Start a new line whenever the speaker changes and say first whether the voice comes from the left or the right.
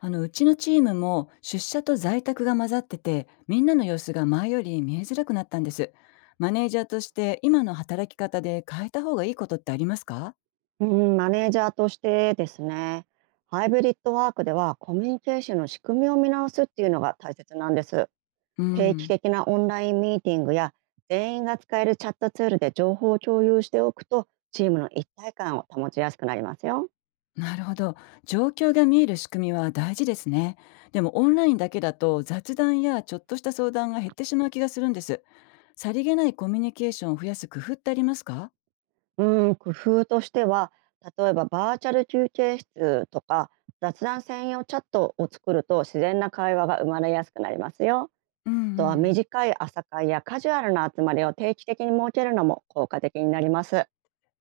left: うちのチームも出社と在宅が混ざっててみんなの様子が前より見えづらくなったんです。マネージャーとして今の働き方で変えた方がいいことってありますか？
right: うん、マネージャーとしてですね、ハイブリッドワークではコミュニケーションの仕組みを見直すっていうのが大切なんです。
left: う
right: 定期
left: ん。
right: 的なオンラインミーティングや全員が使えるチャットツールで情報を共有しておくとチームの一体感を保ちやすくなりますよ。
left: なるほど。状況が見える仕組みは大事ですね。でもオンラインだけだと雑談やちょっとした相談が減ってしまう気がするんです。さりげないコミュニケーションを増やす工夫ってありますか？
right: うん、工夫としては、例えばバーチャル休憩室とか雑談専用チャットを作ると自然な会話が生まれやすくなりますよ。
left: うんう
right: とは
left: ん。
right: 短い朝会やカジュアルな集まりを定期的に設けるのも効果的になります。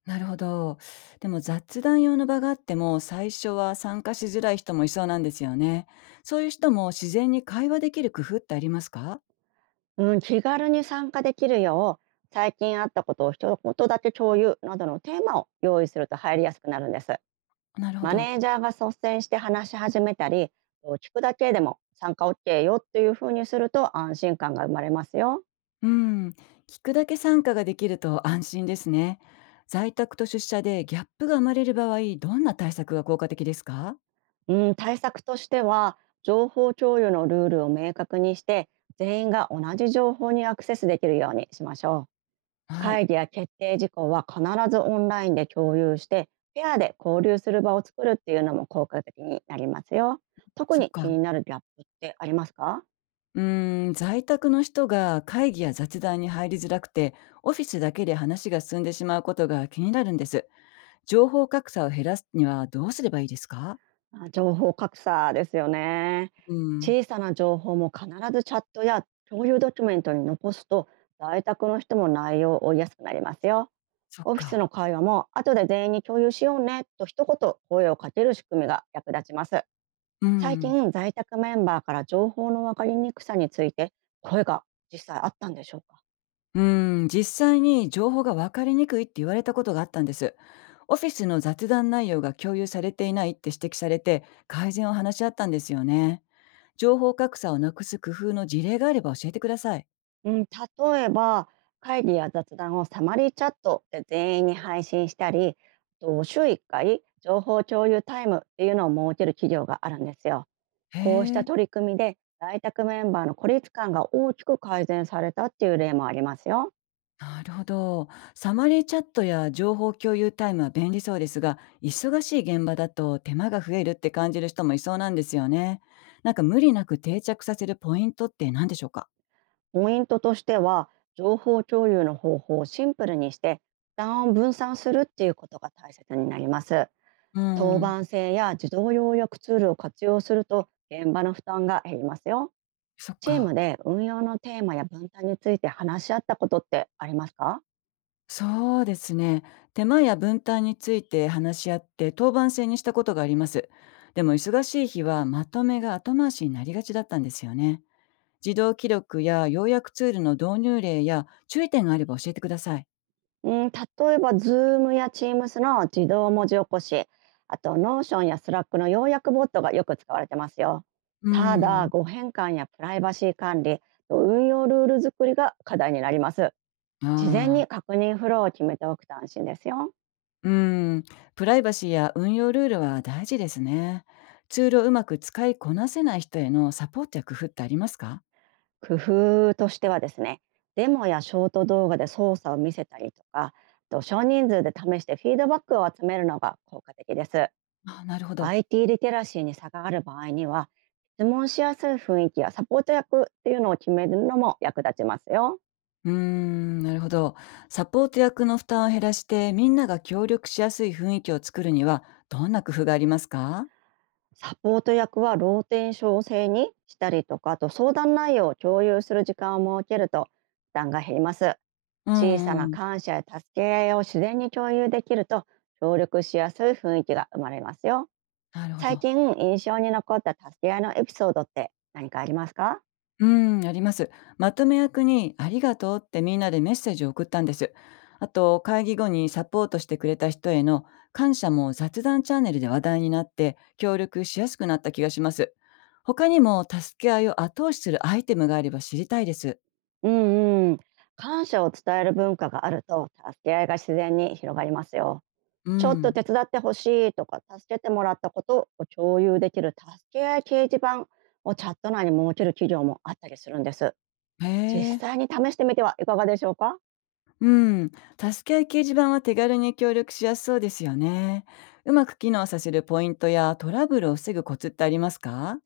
left: なるほど。でも雑談用の場があっても最初は参加しづらい人もいそうなんですよね。そういう人も自然に会話できる工夫ってありますか？
right: うん、気軽に参加できるよう最近あったことを一言だけ共有などのテーマを用意すると入りやすくなるんです。
left: なるほ
right: マ
left: ど。
right: ネージャーが率先して話し始めたり、こう聞くだけでも参加 OK よっていうふうにすると安心感が生まれますよ。
left: うん。聞くだけ参加ができると安心ですね。在宅と出社でギャップが生まれる場合、どんな対策が効果的ですか？
right: うん、対策としては、情報共有のルールを明確にして全員が同じ情報にアクセスできるようにしましょう。
left: はい。
right: 会議や決定事項は必ずオンラインで共有して、ペアで交流する場を作るっていうのも効果的になりますよ。特
left: そっ
right: に気
left: か。
right: になるギャップってありますか？
left: うーん。在宅の人が会議や雑談に入りづらくて、オフィスだけで話が進んでしまうことが気になるんです。情報格差を減らすにはどうすればいいですか？
right: あ、情報格差ですよね。
left: うん。
right: 小さな情報も必ずチャットや共有ドキュメントに残すと、在宅の人も内容を追いやすくなりますよ。
left: そっ
right: オフィス
left: か。
right: の会話も後で全員に共有しようねと一言声をかける仕組みが役立ちます。
left: う
right: 最
left: ん。
right: 近、在宅メンバーから情報の分かりにくさについて声が実際あったんでしょうか？
left: 実際に情報が分かりにくいって言われたことがあったんです。オフィスの雑談内容が共有されていないって指摘されて、改善を話し合ったんですよね。情報格差をなくす工夫の事例があれば教えてください。
right: うん、例えば、会議や雑談をサマリーチャットで全員に配信したり、あと週1回情報共有タイムっていうのを設ける企業があるんですよ。
left: へ
right: こうした
left: え。
right: 取り組みで在宅メンバーの孤立感が大きく改善されたっていう例もありますよ。
left: なるほど。サマリーチャットや情報共有タイムは便利そうですが、忙しい現場だと手間が増えるって感じる人もいそうなんですよね。なんか無理なく定着させるポイントって何でしょうか？
right: ポイントとしては、情報共有の方法をシンプルにして、負担を分散するっていうことが大切になります。
left: う
right: 当
left: ん、
right: 番制や自動要約ツールを活用すると現場の負担が減りますよ。
left: そっ
right: チーム
left: か。
right: で運用のテーマや分担について話し合ったことってありますか？
left: そうですね。手間や分担について話し合って当番制にしたことがあります。でも忙しい日はまとめが後回しになりがちだったんですよね。自動記録や要約ツールの導入例や注意点があれば教えてください。
right: うん、例えば Zoom や Teams の自動文字起こし、あと Notion や Slack の要約ボットがよく使われてますよ。
left: う
right: ただ、
left: ん、
right: 誤変換やプライバシー管理、運用ルール作りが課題になります。
left: あ
right: 事前に
left: あ。
right: 確認フローを決めておくと安心ですよ。
left: うーん、プライバシーや運用ルールは大事ですね。ツールをうまく使いこなせない人へのサポートや工夫ってありますか？
right: 工夫としてはですね、デモやショート動画で操作を見せたりとか、あと少人数で試してフィードバックを集めるのが効果的です。
left: あ、なるほど。
right: IT リテラシーに差がある場合には、質問しやすい雰囲気やサポート役っていうのを決めるのも役立ちますよ。
left: うーん、なるほど。サポート役の負担を減らして、みんなが協力しやすい雰囲気を作るには、どんな工夫がありますか？
right: サポート役はローテンション制にしたりとか、あと相談内容を共有する時間を設けると負担が減ります。
left: う
right: 小さ
left: んう
right: な
left: ん。
right: 感謝や助け合いを自然に共有できると、協力しやすい雰囲気が生まれますよ。
left: なるほ
right: 最
left: ど。
right: 近印象に残った助け合いのエピソードって何かありますか？
left: うん、あります。まとめ役にありがとうってみんなでメッセージを送ったんです。あと、会議後にサポートしてくれた人への感謝も雑談チャンネルで話題になって、協力しやすくなった気がします。他にも助け合いを後押しするアイテムがあれば知りたいです。
right: うんうん。感謝を伝える文化があると助け合いが自然に広がりますよ。
left: う
right: ちょっと
left: ん。
right: 手伝ってほしいとか助けてもらったことを共有できる助け合い掲示板をチャット内に設ける企業もあったりするんです。
left: へ
right: 実
left: え。
right: 際に試してみてはいかがでしょうか？
left: うん。助け合い掲示板は手軽に協力しやすそうですよね。うまく機能させるポイントやトラブルを防ぐコツってありますか？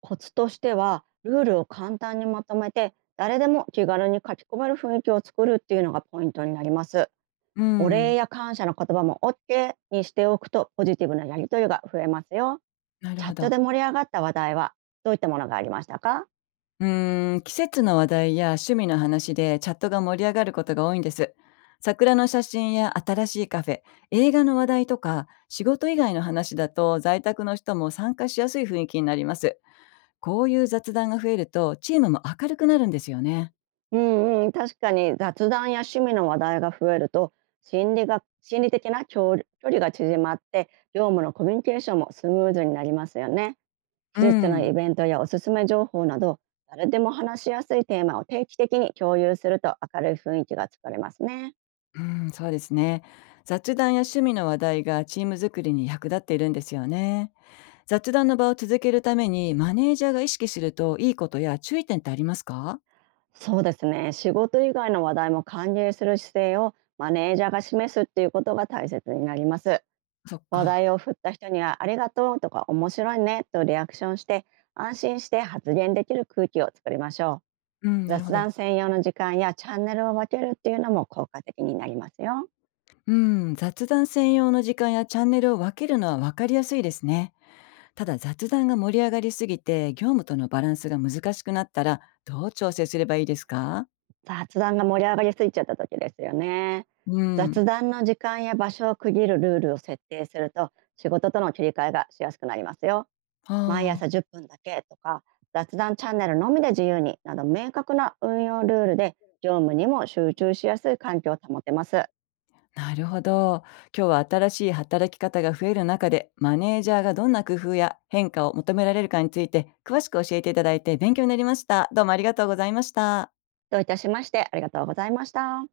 right: コツとしては、ルールを簡単にまとめて誰でも気軽に書き込める雰囲気を作るっていうのがポイントになります。
left: う
right: お礼
left: ん。
right: や感謝の言葉も OK にしておくとポジティブなやり取りが増えますよ。
left: なる
right: チャ
left: ほ
right: ット
left: ど。
right: で盛り上がった話題はどういったものがありましたか？
left: 季節の話題や趣味の話でチャットが盛り上がることが多いんです。桜の写真や新しいカフェ、映画の話題とか、仕事以外の話だと在宅の人も参加しやすい雰囲気になります。こういう雑談が増えるとチームも明るくなるんですよね。
right: うんうん、確かに雑談や趣味の話題が増えると、心理的な距離が縮まって業務のコミュニケーションもスムーズになりますよね。
left: う
right: 季節のイ
left: ん、
right: ベントやおすすめ情報など、誰でも話しやすいテーマを定期的に共有すると明るい雰囲気が作れますね。
left: うん、そうですね。雑談や趣味の話題がチーム作りに役立っているんですよね。雑談の場を続けるためにマネージャーが意識するといいことや注意点ってありますか？
right: そうですね。仕事以外の話題も歓迎する姿勢をマネージャーが示すっていうことが大切になります。
left: そっ
right: 話
left: か。
right: 題を振った人にはありがとうとか面白いねとリアクションして、安心して発言できる空気を作りましょ
left: うん、
right: う。
left: なるほ
right: 雑
left: ど。
right: 談専用の時間やチャンネルを分けるっていうのも効果的になりますよ。
left: うん、雑談専用の時間やチャンネルを分けるのは分かりやすいですね。ただ雑談が盛り上がりすぎて業務とのバランスが難しくなったらどう調整すればいいですか？
right: 雑談が盛り上がりすぎちゃった時ですよね。
left: うん。
right: 雑談の時間や場所を区切るルールを設定すると仕事との切り替えがしやすくなりますよ。
left: あ
right: 毎
left: あ、
right: 朝10分だけとか、雑談チャンネルのみで自由になど、明確な運用ルールで業務にも集中しやすい環境を保てます。
left: なるほど。今日は新しい働き方が増える中でマネージャーがどんな工夫や変化を求められるかについて詳しく教えていただいて勉強になりました。どうもありがとうございました。
right: どういたしまして。ありがとうございました。